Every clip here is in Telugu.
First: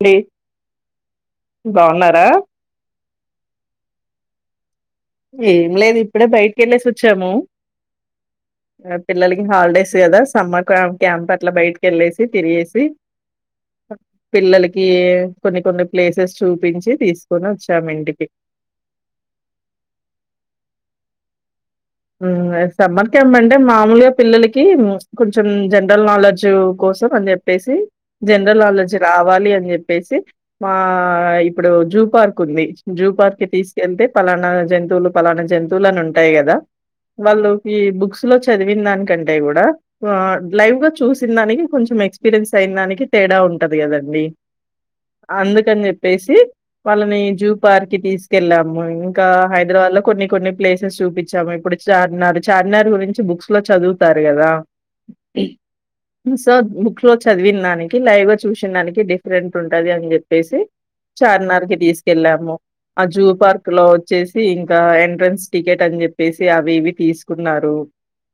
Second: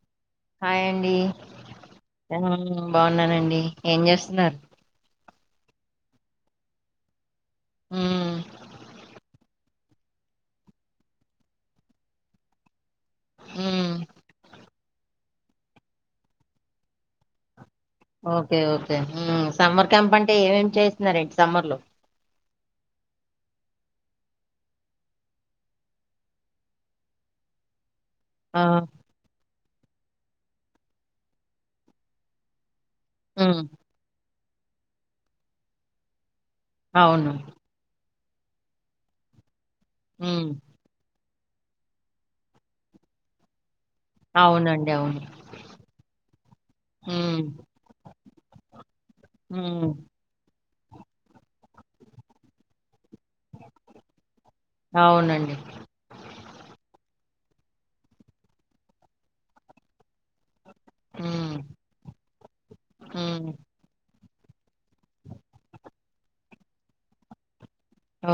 అండి హాయ్ అండి బాగున్నారా ఏమో బాగున్నానండి ఏం చేస్తున్నారు ఏం లేదు ఇప్పుడే బయటికి వెళ్ళేసి వచ్చాము ఉమ్ ఆ పిల్లలకి హాలిడేస్ కదా సమ్మ కాబట్టి అంతా అట్లా బయటకి వెళ్ళేసి తిరియేసి ఉమ్ పిల్లలకి కొన్ని కొన్ని ప్లేసెస్ చూపించి తీసుకొని వచ్చి ఓకే ఓకే ఉ సమ్మర్ క్యాంప్ అంటే ఏమేం చేసినారు ఏంటి సమ్మర్ లో సమ్మర్ క్యాంప్ అంటే మామూలుగా పిల్లలకి కొంచెం జనరల్ నాలెడ్జ్ కో కోసం అని చెప్పేసి జనరల్ ఆ నాలెడ్జ్ రావాలి అని చెప్పేసి మా ఇప్పుడు జూ పార్క్ ఉంది జూ పార్ కి ఉమ్ తీసుకెళ్తే పలానా జంతువులు పలానా జంతువులు అని ఉంటాయి కదా అవును వాళ్ళుకి బుక్స్ లో చదివిన దానికంటే కూడా వా ఉమ్ లైవ్ గా చూసి సిందానికి కొంచం ఎక్స్పీరియన్స్ అయిన దానికి తేడా ఉంటుది ది కద అండి అవునండి అవును అందుకని చెప్పేసి వాళ్ళని ఉమ్ జూ పార్ కి థిస్ కెళ్ళాము ఇంకా ఉమ్ హైదరాబాద్ లో కొన్ని కొన్ని ప్లేసెస్ చూపించాము ఇప్పుడు చార్మినార్ చార్మినార్ గురించి బుక్స్ లో చదువుతారు కదా అవునండి సో బుక్ లో చదివిన దానికి లైవ్గా చూసిన దానికి డిఫరెంట్ ఉంటది అని చెప్పేసి ఉమ్ చార్మినార్ కి తీసుకెళ్ళాము ఆ జూ ఉమ్ పార్క్ లో వచ్చేసి ఇంకా ఎంట్రన్స్ టికెట్ అని చెప్పేసి అవి ఇవి తీసుకున్నారు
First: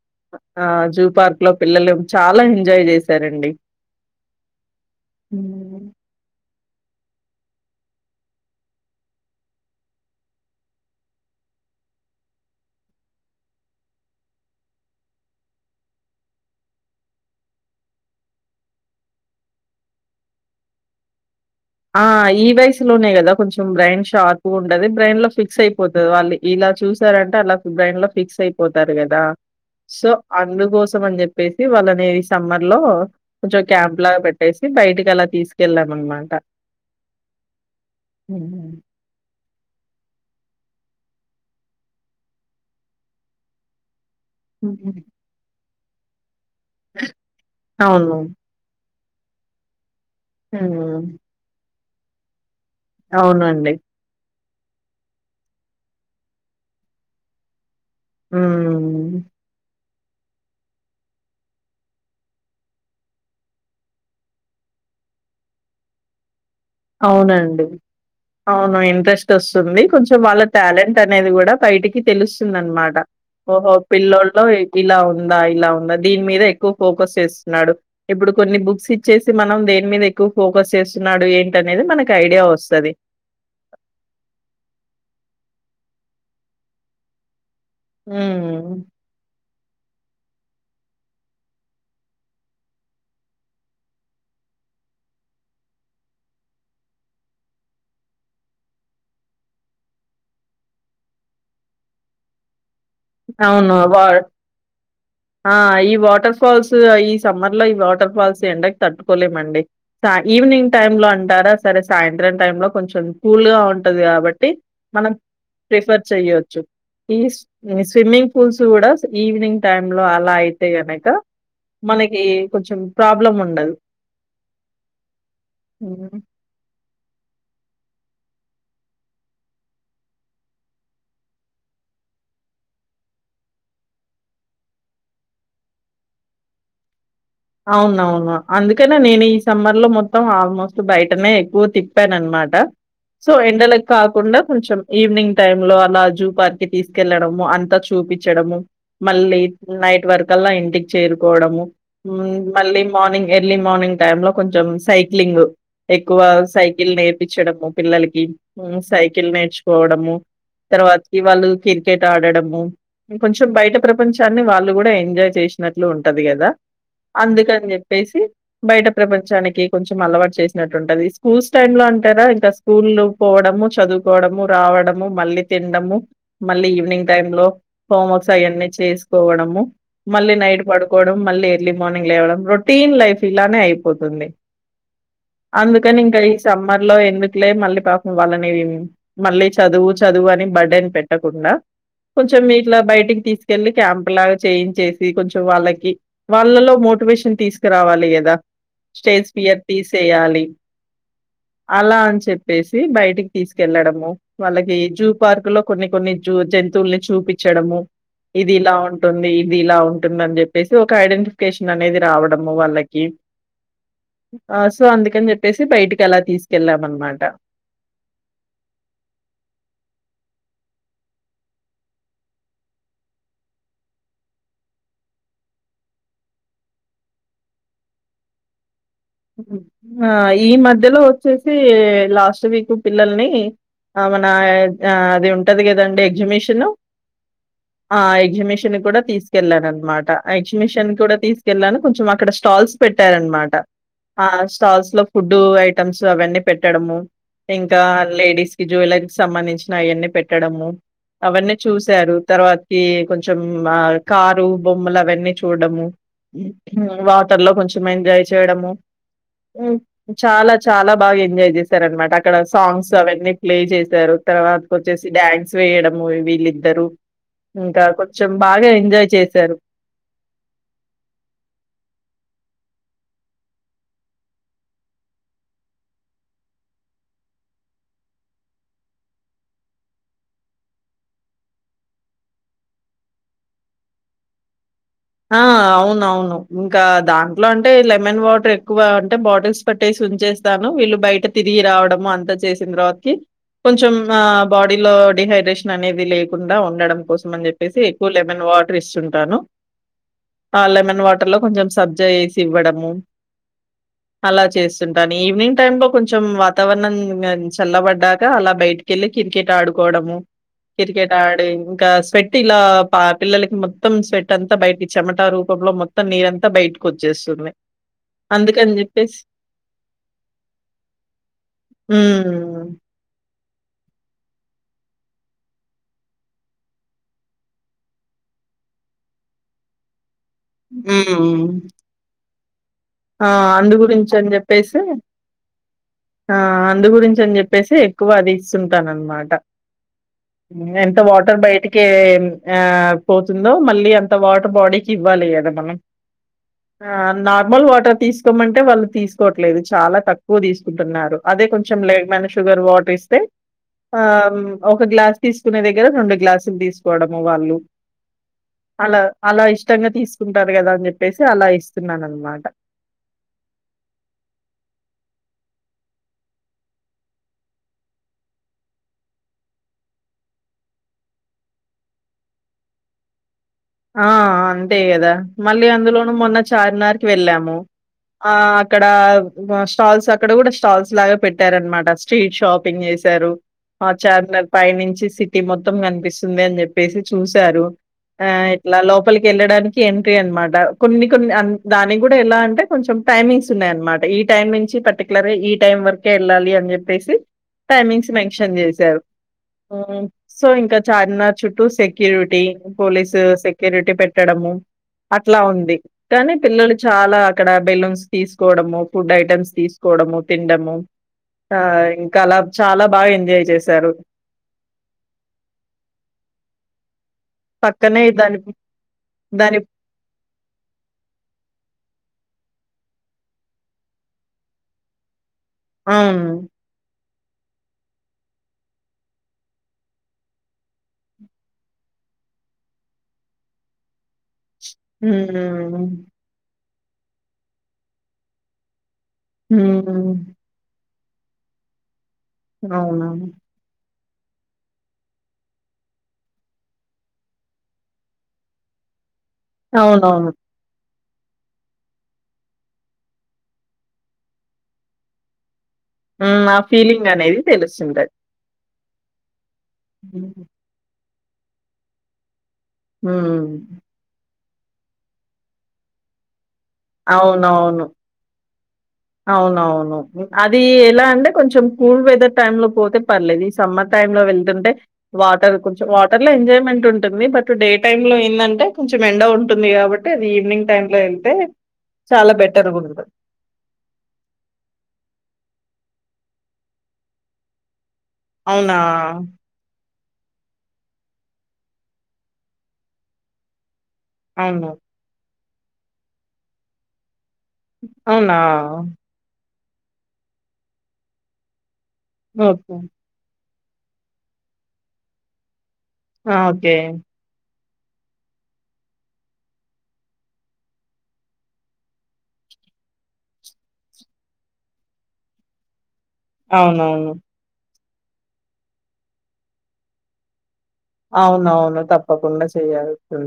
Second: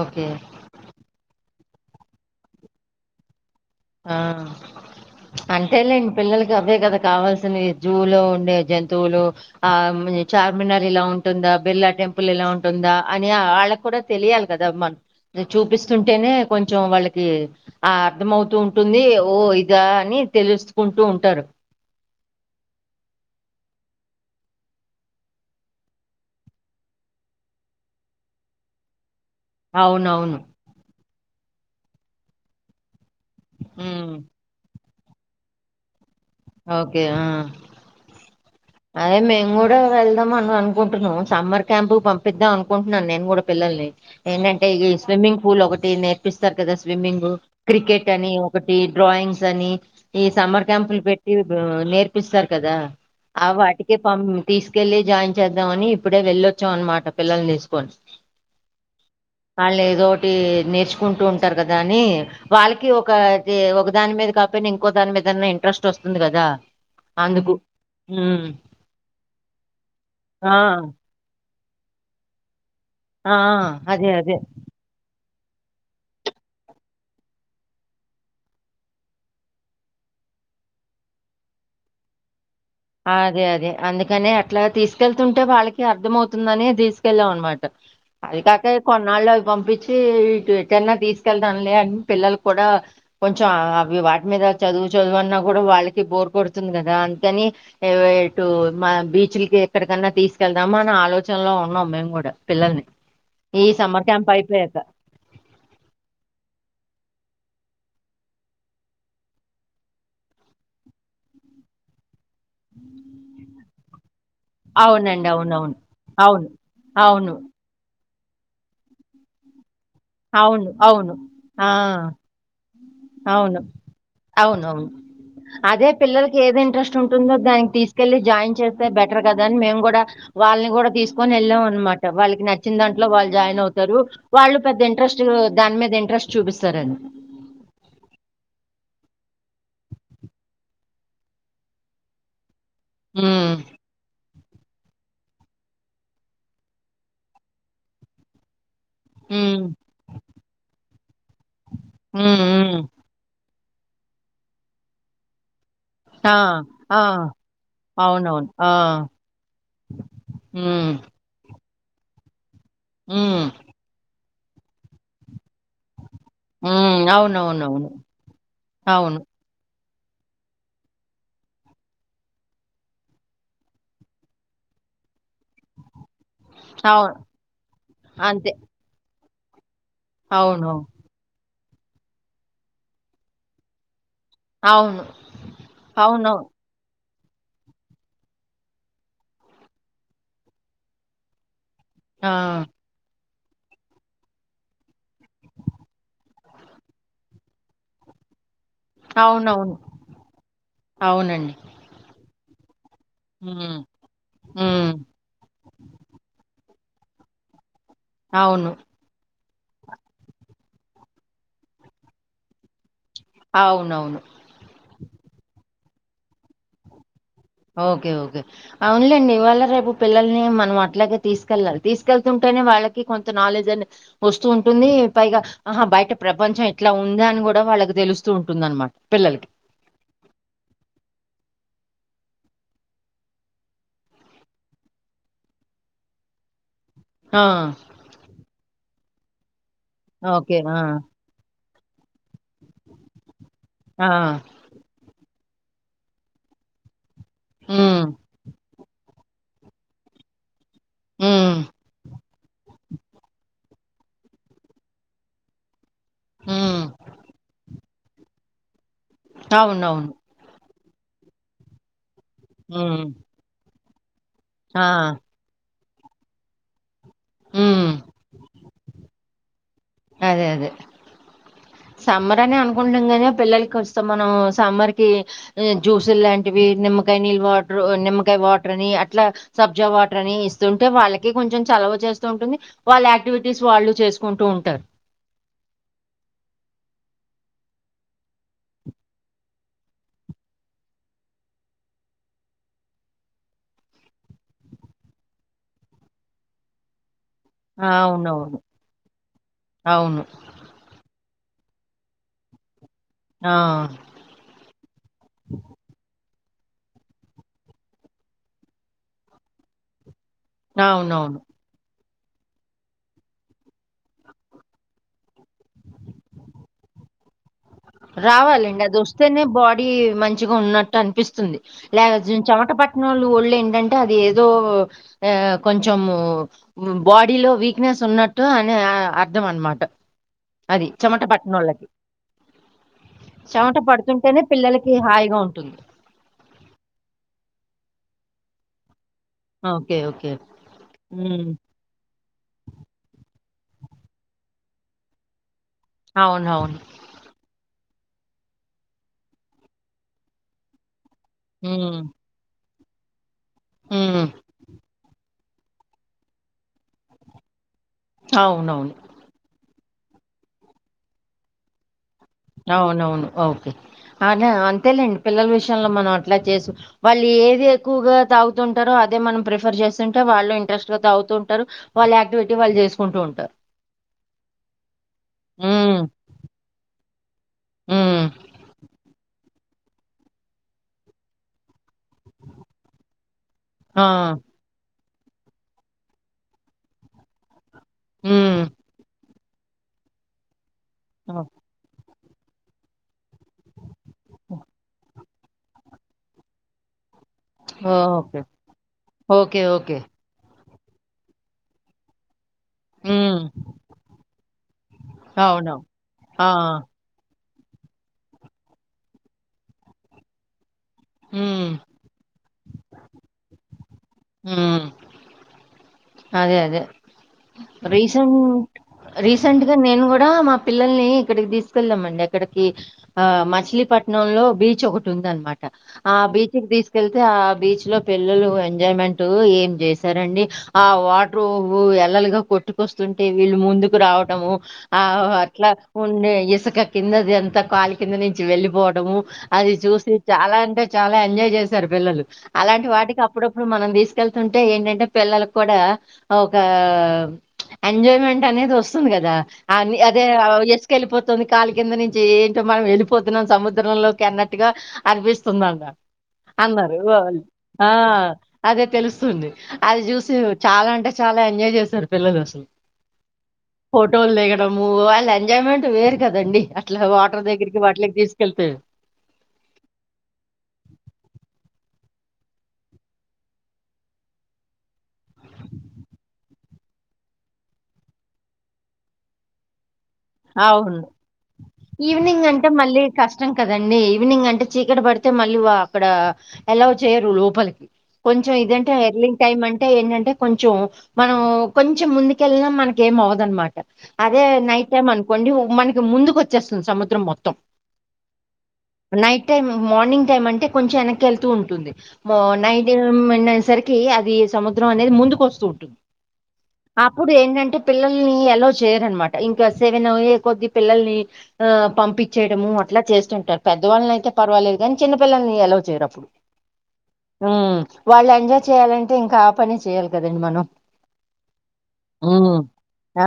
ఓకే ఆ జూ పార్క్ లో పిల్లలు చాలా ఎంజాయ్ చేశారండి ఆ అంటే లేన్ డి పిల్లలకి గవ్వే కద కావాల్సినవి జూలో ఉండే జంతువులు ఆ చార్మినార్ ఇలా ఉంటుంద బెల్లా టెంపుల్ ఎలా ఉంటుందా అని వాళ్ళకి కూడా తెలియాలి కదా మన్ చూపిస్తుంటేనే కొంచెం వాళ్ళకి ఆ అర్థమవుతూ ఉం టుంది ఓ ఇదా అని తెలుసుకుంటూ ఉంటారు ఆ ఈ వయసు లోనే గదా కొంచెం బ్రెయిన్ షార్పు గా ఉంటది బ్రెయిన్ లో ఫిక్స్ అయిపోతది వాళ్ళి ఇలా లా చూసారంటే అలా బ్రైన్ లో ఫిక్స్ అయిపోతారు గదా సో అవునవును అందుకోసమని జెప్పేసి వాళ్ళని ఈ సమ్మర్ లో కొంచెం క్యాంప్ ఉమ్, లాగా పెట్టేసి బయటికి అలా తీసుకెళ్ళాం అనమాట ఓకే ఆ హుహు. అదే మేమ్ గుడ్ డా వెళ్దాం అని అనుకుంటున్నాం సమ్మర్ క్యాంప్ పంపిద్దాం అనుకుంటున్నాను నేను గుడా పిల్లల్ని ఏంటంటే ఇగొ హుహు. ఈ స్విమ్మింగ్ పూల్ ఒకటి నేర్పిస్తార్ కదా స్విమ్మింగు క్రికెట్ అవును. అని ఒకటి డ్రాయింగ్స్ అని ఈ సమ్మర్ క్యాంప్లు హ్మ్. పెట్టి నేర్పిస్తార్ గదా ఆ అవునండి. వాటికే పమ్ తీసుకెళ్లి జాయిన్ చేద్దామని ఇప్పుడే వెళ్ళొచ్చాం అనమాట పిల్లల్ని దీసుకోని ఊ లేదోటి నేర్చుకుంటూ ఉంటారు గదా అని వాళ్ళకి ఒక ది ఒక దాని మీద కాక ఇంకో దాని మీదన్నా ఇంట్రెస్ట్ వస్తుంది గదా అవునండి అవును ఇంట్రెస్ట్ వస్తుంది కొంచెం వాళ్ళ ఆ టాలెంట్ అనేది గూడా బయటికి తెలుస్తుందనమాట ఆ ఓహో అదే అదే. పిల్ల్లోల్లో ఇలా ఉం ఉందా ఇలా ఉందా దీని మీద ఎక్కువ ఫోకస్ చేస్తున్నాడు ఇప్పుడు కొన్ని బుక్స్ ఇచ్చేసి మనం దేని మీద కు ఫోకస్ చేస్తున్నాడు ఏంటినేది మనకి ఐడియా వొస్ అదే అదే అందుకనే అట్లా తీసుకెళ్తుంటే వాళ్ళకి అర్ద అవుతుందనె దీసుకెళ్ళాం అనమాట అది కాక హ్మ్. కొన్నాళ్ళు అవి పంపించి ఇటు ఎటన్నా దీసుకెళ్దాం లే అని పిల్లలు కూడా కొంచెం అవి వాటి మీద చదువు చదువు అన్నా గుడా వాళ్ళకి బోర్ కొడుతుంది గదా అంద్ కని వ ఇటు మా బీచ్లకి ఎక్కడికన్నా తీసుకెళ్దామా అని ఆలోచనలో ఉన్నాం మేము కూడా పిల్లల్ని ఈ అవును వా సమ్మర్ క్యాంప్ అయిపోయాక. ఆ ఈ వాటర్ ఫాల్సు ఈ సమ్మర్ లో ఈ వాటర్ ఫాల్స్ ఎండకి తట్టుకోలేమండి ఈవినింగ్ టైమ్ లో అంటారా సరే సాయం త్రం టైం లో కొంచెం కూల్ గా ఉంటది గాబట్టి ట్టి మనం అవునండి అవునవును. ప్రిఫర్ అవును. చెయ్యచ్చు ఈ అవును. స్విమ్మింగ్ పూల్స్ గుడా ఈవినింగ్ టైం లో అలా అవును. అయితే గనక అవును. ఆ! మనకి కొంచెం ప్రాబ్లం అవును. ఉండదు అవునవును అదే హ్మ్. పిల్లలకి ఏది ఇంట్రెస్ట్ ఉంటుందో దానికి తీసుకెళ్ళలి జాయిన్ చేస్తే బెటర్ కదా అని మేము గుడా వాళ్ళని గుడా తీసుకొని వెళ్ళాం అనమా ట వాళ్ళకి నచ్చిన దాంట్లో వాళ్ళు జాయిన్ అవుతారు వాళ్ళు పెద్ద ఇంట్రెస్టు దాని మీద ఇంట్రెస్ట్ చూపిస్తారని అవునవును అందుకనే నేను ఈ సమ్మర్ లో మొత్తం ఆల్మోస్ట్ బయటనే ఎక్కువ తిప్పాను అనమాట సో ఉమ్, ఎండలక్క్ కాకుండా కొంచెం ఈవినింగ్ టైమ్ లో అలా జూ పార్క్ కి తీసుకెళ్లడము అంతా చూపిచ్చడము మళ్ళీ ఉమ్, నైట్ వరకల్లా ఇంటికి చేరుకోవడము ఉమ్, మళ్ళీ ఉమ్. మార్నింగ్ ఎర్లీ మార్నింగ్ టైమ్ లో కొంచెం సైక్లింగు ఎక్కువ ఆ, సైకిల్ ఆ, నేర్పించడము పిల్లలకి అవునవును ఆ, ఉ సైకిల్ నేర్చుకోవడము ఉమ్, తర్వాత్కి వాళ్ళు క్రికెట్ ఆడడము ఇం ఉమ్, కొంచెం బయట ప్రపంచాన్ని వాళ్ళు గుడా ఎంజాయ్ చేస్ నట్లు ఉంటది గదా ఉమ్, అందుకని అవునవునవును చెప్పేసి బయట అవును ప్రపంచానికి కొంచెం అలవాటు చేసినట్లుంది స్కూల్స్ టైమ్ లో అంటారా ఇంకా స్కూల్ పోవడము చదువుకోవడము రా వడము మళ్ళీ తిండము మళ్ళీ ఈవినింగ్ అవును టైమ్ లో హోం వర్క్స్ అంతే అయన్నీ చేసుకోవడము మళ్ళీ నైట్ అవును పడుకోవడం మళ్ళీ ఎర్లీ మార్నింగ్ లేవడం రొటీన్ లైఫ్ ఇలానే అయిపోతుంది అవును అందుకని ఇంకా అవును ఈ సమ్మర్ లో ఎందు కులే మళ్ళీ పాపం వాళ్ళని మళ్ళీ చదువు చదువు అని బర్ డెన్ పెట్టకుండా ఆ, కొంచెం మీ ఇట్లా బయటికి తీసుకెళ్ళి క్యాంప్ లాగా చేయించేసి కొంచెం వాళ్ళకి వాళ్ళలో మోటివేషన్ తీసుకురావాలి గదా స్టేజ్ ఫియర్ అవునవును తీసేయాలి అవునండి అలా అని చెప్పేస్ బయటికి ఉమ్, తీసుకెళ్లడము వాళ్ళకి ఉమ్, జూ పార్క్ లో కొన్ని కొన్ని జూ జం కోతుల్ని చూపించడము ఇది ఇలా అవును ఉంటుంది ఇది ఇలా ఉంటుంది అని చెప్పేసి ఒక ఐడెంటిఫికేషన్ అనేది రావడము వాళ్ళకి అవునవును సో అందుకని చెప్పేసి బయటికి అలా తీసుకెళ్ళాం అనమాట ఓకే ఓకే అవునులేండి ఇవాళ రేపు పిల్లల్ని మనం అట్లాగే తీసుకెళ్ళాలి తీసుకెళ్తుంటే వాళ్ళకి కొంత నాలెడ్జ్ అని వస్తూ ఉంటుంది పైగా ఆహా బయట ప్రపంచం ఎట్లా ఉంద అని కూడా కూడా వాళ్ళకి తెలుస్తూ ఉంటుందనమాట పిల్లలకి. ఆ ఈ మధ్యలో వచ్చేసి లాస్ట్ వీక్ పిల్లల్ని ఆ మన అది ఉంటది కదండి ఎగ్జిబిషను ఆ! ఆ ఎగ్జిబిషన్ కూడా తీసుకెళ్లాను అనమాట ఓకే. ఆ! ఎగ్జిబిషన్ కూడా తీసుకెళ్లాను కొంచం అక్కడ స్టాల్స్ పెట్టారనమాట ఆ స్టాల్స్ లో ఫుడ్ ఫుడ్డు ఐటమ్స్ అవన్నీ పెట్టడము ఇంకా హ్మ్. లేడీస్ కి జ్యువెలరీస్ సంబంధించిన అవన్నీ పెట్టడము అవన్నీ హ్మ్. చూశారు తర్వాతకి కొంచం ఆ కారు బొమ్మలు అవన్నీ చూడడము హ్మ్. వాటర్ లో కొంచెం ఎంజాయ్ చేయడము అవునవును. చాలా చాలా బాగా ఎంజాయ్ చేశారు అనమాట అక్కడ సాంగ్స్ హ్మ్. అవన్నీ ప్లే చేశారు తర్వాతకు ఆ! వచ్చేసి డ్యాన్స్ వేయడము వీ ళ్ళిద్దరు ఇంకా హ్మ్. కొంచెం బాగా ఎంజాయ్ చేశారు అదే అదే సమ్మర్ అని అనుకుంటుం నీ పిల్లలకి వస్తాం మనం సమ్మర్ కి జ్యూసులు లాంటివి నిమ్మకాయ నీళ్ వాటర్ నిమ్మకాయ వాటర్ అని అట్లా సబ్జా వాటర్ అని ఇస్తుంటే వాళ్ళకి కొంచెం చల చేస్తూ ఉంటుంది వాళ్ళ యాక్టివిటీస్ వాళ్ళు చేసుకుంటూ ఉంటారు ఆ అవున అవును ఇంకా దాంట్లో అంటే లెమన్ వాటర్ ఎక్కువ అంటే బాటిల్స్ పెట్టేసి చేేస్తాను వీళ్ళు బయట తిరిగి రావడము అంతా చేసిన తర్వాతకి కొంచం ఆ బాడీలో డిహైడ్రేషన్ అనేది లేకుండా ఉండడం కోసం అని చెప్పేసి ఆ! ఎక్కువ లెమన్ అవునవును వాటర్ ఇస్తుంటాను అవును వాటర్ లో కొంచెం సబ్జా వేసి ఇవ్వడము ఆ అలా చేస్తుంటాను ఈవినింగ్ టైమ్ లో కొంచెం వాత వాతావరణం చల్లబడ్డాక అలా బయటికి వెళ్లి క్రికెట్ ఆడుకోవడము క్రికెట్ అవునవును ఆడి ఇంకా స్వెట్ ఇలా పిల్లలకి మొత్తం స్వెట్ అంతా బయట చెమట రూపంలో మొత్తం నీరంతా బయటకు వచ్చేస్తుంది రావాలండి అది వస్తేనే బాడీ మంచిగా ఉన్నట్టు అనిపిస్తుంది లేక చెమట హ్మ్. ప పట్నోలు ఒళ్ళు ఏంటంటే అది ఏదో కొంచెం బాడీలో వీక్నెస్ ఉన్నట్టు అ అర్థం అన్నమాట అది చెమట హ్మ్. పట్టనోళ్ళకి ఆ అందు చెమట గురించి అని పడుతుంటేనే చెప్పేసి పిల్లలకి హాయిగా ఉంటుంది ఆ అందు గురించి అని చెప్పేసి ఎక్కువ అది ఇస్తుంటానన్న మాట ఓకే ఓకే ఎంత వాటర్ ఉమ్, బయటికి ఆ పో యిందో మళ్ళీ అంత వాటర్ బాడీ కి ఇవ్వాలి కదా మనం అవునవును ఆ నార్మల్ తీసుకోమంటే వాళ్ళు తీసుకోవట్లేదు చాలా తక్కువ తీసుకుంటున్నారు అదే కొంచెం ఉమ్, లగ మైన షుగర్ వాటర్ ఇస్తే ఆ ఉమ్, ఒక గ్లాస్ తీసుకునే దగ్గర రెండు గ్లాసులు తీసుకోవడము వాళ్ళు అవునవును అలా అలా ఇష్ట ఉతంగా తీసుకుంటారు కదా అని చెప్పేసి అలా ఇస్తున్నాను అనమాట అవునవును ఓకే అలా అంతేలేండి పిల్లల విషయంలో మనం అట్లా చేసు వాళ్ళు ఏది ఎక్కువగా తాగుతుంటారో అదే మనం ప్రిఫర్ చేస్తుంటే వాళ్ళు ఇంట్రెస్ట్గా తాగుతూ ఉంటారు వాళ్ళ యాక్టివిటీ వాళ్ళు చేసుకుంటూ ఉంటారు ఆ అంతే కదా మళ్ళీ ఉమ్, అందులోనూ మొన్న చార్మి నార్కి వెళ్ళాము ఉమ్, ఆ అక్కడ స్టాల్స్ అక్కడ కూడా స్టాల్స్ లాగా పెట్టారనమాట అసలు స్ట్రీట్ షాపింగ్ చేశారు ఆ చార్మినార్ పై నుంచి సిటీ మొత్తం కనిపిస్తుంది అని చెప్పేసి చూసారు ఆ ఉమ్, లోపలికి వెళ్ళడానికి ఎంట్రీ అన్నమాట కొన్ని కొన్ని ఓ- దాని కూడా ఎలా అంటే కొంచెం టైమింగ్స్ ఉన్నాయన్నమాట ఈ టైం నుంచి పర్టికులర్ గా ఈ టైం వరకే వెళ్ళాలి అని చెప్పేసి టైమింగ్స్ ఓకే మెన్షన్ చేశారు ఓకే ఓకే సో ఇంకా చార్మినార్ చుట్టూ సెక్యూరిటీ పోలీసు ఉమ్, సెక్ సెక్యూరిటీ పెట్టడము అట్లా ఉంది అవును కానీ ఆ, పిల్లలు చాలా ఇక్కడ బెలూన్స్ తీసుకోవడము ఫుడ్ ఐటెమ్స్ తీసుకోవడము తినడము ఆ ఉమ్, ఇంకా అలా చాలా బాగా ఎంజాయ్ చేశారు ఉమ్ అదే అదే పక్కనే రీసెంట్ దాని దాని రీసెంట్ గా నేను కూడా మా పిల్లల్ని ఇక్కడికి తీసుకెళ్ళామండి ఇక్కడకి ఆ మచిలీపట్నంలో బీచ్ ఒకటి ఉందన్నమాట ఆ అవును బీచ్ కి తీసుకు వెళ్తే ఆ బీచ్ లో పిల్లలు ఎంజాయ్మెంట్ ఏం చేశారండి ఆ వాటర్ ఎల్లలుగా కొట్టుకొస్తుంటే వీళ్ళు ముందుకు రావటాము ఆ అట్లా హ్మ్ ఉండే ఇసుక కిందది అంతా కాలి కింద నుంచి వెళ్ళిపోవట అది చూసి హ్మ్ చాలా అంటే చాలా ఎంజాయ్ చేశారు పిల్లలు అలాంటి వాటికి అవునవును అప్పుడప్పుడు మనం తీసుకెళ్తుంటే ఏంటంటే పిల్లలకు కూడా ఒక ఎంజాయ్మెంట్ అనేది వస్తుంది కా దా అదే అవునవును వెళ్ళిపోతుంది కాలి కింద నుంచి ఏంటో మనం వెళ్ళిపోతున్నాం సముద్రంలోకి అన్నట్టుగా అనిపిస్తుంది హ్మ్ ఆ అన్నారు ఫీలింగ్ అనేది ఆ తెలుస్తుంటది అదే తెలుస్తుంది అది హ్మ్ చూసి చాలా అంటే చాలా ఎంజాయ్ చేశారు పిల్లలు అసలు ఉమ్ మూ వాళ్ళ ఎంజాయ్మెంట్ వేరు కదండి అవునవును అవునవును అది ఎలా అంటే కొంచెం కూల్ వెదర్ టైమ్ లో పోతే పర్లేదు ఈ సమ్మర్ టైమ్ లో వెళ్తుంటే వాటర్ కొంచెం వాటర్ లో ఎంజాయ్మెంట్ ఉంటుంది బట్ డే టైమ్ లో ఏందంటే కొంచెం ఎండ ఉంటుంది కాబట్టి అది ఈవినింగ్ టైమ్ లో అవును. వెళ్తే ఈవినింగ్ అంటే మళ్ళీ కష్టం కదండి ఈవినింగ్ అంటే చీకటి పడితే మళ్ళీ వా అక్కడ అలో చెయ్యరు లోపలికి కొంచెం అవునా! ఇదంటే హర్లింగ్ టైమ్ అంటే అంటే ఏంటంటే కొంచెం మనం కొంచెం ముందుకెళ్ళా మనకు ఏం అవ్వదన్నమాట అదే అవును. నైట్ టైం అనుకోండి మనకి ముందుకు వచ్చేస్తుంది సముద్రం మొత్తం అవునా నైట్ మార్నింగ్ అంటే కొంచం వెనక్కి వెళ్తూ ఉంటుంది ఓకే. నైట్ ఏ మా సరికి అది సముద్రం అనేది ముందుకు వస్తూ ఉంటుంది ఆ! ఓకే. అప్పుడు ఏందంటే పిల్లల్ని అలో చేయరన్నమాట ఇంకా సెవెన్ అయ్యే కొద్ది పిల్లల్ని పంపించేయడము అట్లా చేస్తుంటారు పెద్దవాళ్ళని అయితే పర్వ లేదు కాని చిన్నపిల్లల్ని అలో చేయరు అవునవును. వాళ్ళు ఎంజాయ్ చేయ్యాలంటే ఇంకా ఆ పనే చెయాలి కదండి మనం అవునవును తప్పకుండా ఉమ్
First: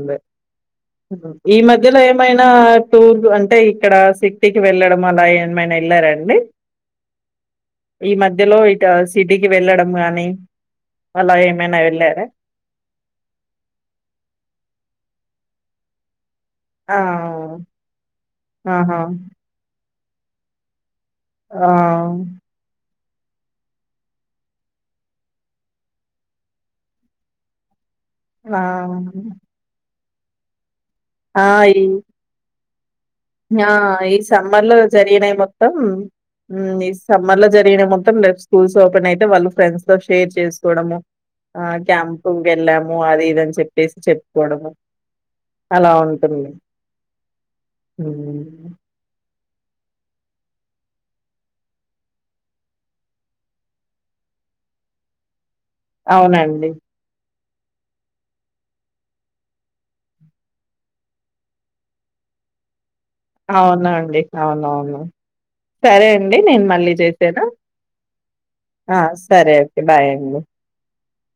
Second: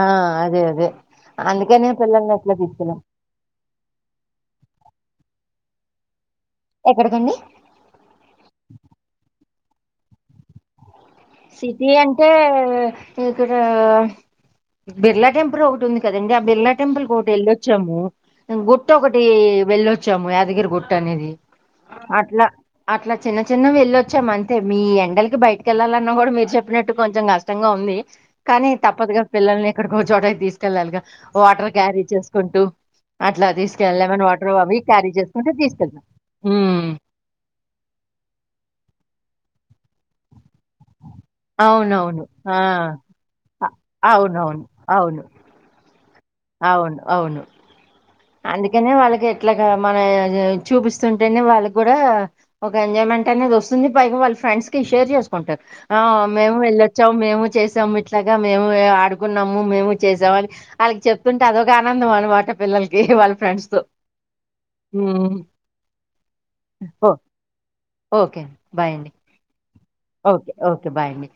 ఆ అదే అదే ఈ అందుకనే మధ్యలో పిల్లల్ని ఏమైనా అట్లా తీసుకెళ్ళాం టూర్ అంటే ఇక్కడ సిటీకి వెళ్ళడం అలా ఏమైనా వెళ్లారా అండి ఎక్కడికండి ఈ మధ్యలో ఇట సిటీ వెళ్ళడం గానీ సిటీ అంటే ఇక్కడ బిర్లా టెంపుల్ ఒకటి ఉంది కదండి బిర్లా ఆ! టెంపుల్ ఒకటి వెళ్ళొచ్చాము గుట్ట ఆహా! ఒకటి వెళ్ళొచ్చాము యాదగిరి గుట్ట అనేది ఆ! అట్లా అట్లా చిన్న చిన్నవి వెళ్ళొచ్చాం అంతే మీ ఎండలకి బయటికెళ్ళాల మీరు చెప్పినట్టు కొంచెం కష్టంగా ఉంది ఆ! కానీ తప్పదుగా పిల్లల్ని ఇక్కడికో ఒక చోటకి తీసుకు కె వెళ్ళాలిగా ఆ! వాటర్ ఈ క్యారీ చేసుకుంటూ అట్లా ఆ తీసుకెళ్ ఈ లెమన్ వాటర్ సమ్మర్ లో అవి క్యారీ జరిగినాయి చేసుకుంటే మొత్తం తీసుకెళ్తాం ఉ ఉమ్ ఈ సమ్మర్ లో జరిగిన మొత్తం రేపు స్కూల్స్ ఓపెన్ అయితే వాళ్ళు ఫ్రెండ్స్ లో షేర్ చేసుకోవడము ఆ అవునవును క్యాంపుంగ్ ఆ వెళ్ళాము అది ఇదని అ- చెప్పేసి అవునవును చెప్పుకోవడము అవును అలా ఉంది అవును అవును హ్మ్. అందుకనే వాళ్ళకి ఎట్లా గా మన చూపిస్తుంటేనే వాళ్ళకి కూడా ఒక ఎంజాయ్మెంట్ అనేది వస్తుంది బైగవ వాల్ ఫ్రెండ్స్ కి షేర్ చేసుకుంటారు ఆ మేము అవునండి. వెళ్ళొచ్చాం మేము చేసాము ఇట్లాగా మేము ఆడుకున్నాము మేము చేసాము అని వాళ్కి చెప్తుంటే అదొక ఆనందం అనమాట పిల్లలకి వాళ్ళ ఫ్రెండ్స్ తో అవునండి అవునవును హ్మ్. సరే అండి నేను మళ్ళీ ఓ చేసేనా ఓకే అండి బాయ్ ఆ! అండి సరే ఓకే. బాయ్ అండి. ఓకే ఓకే బాయ్ అండి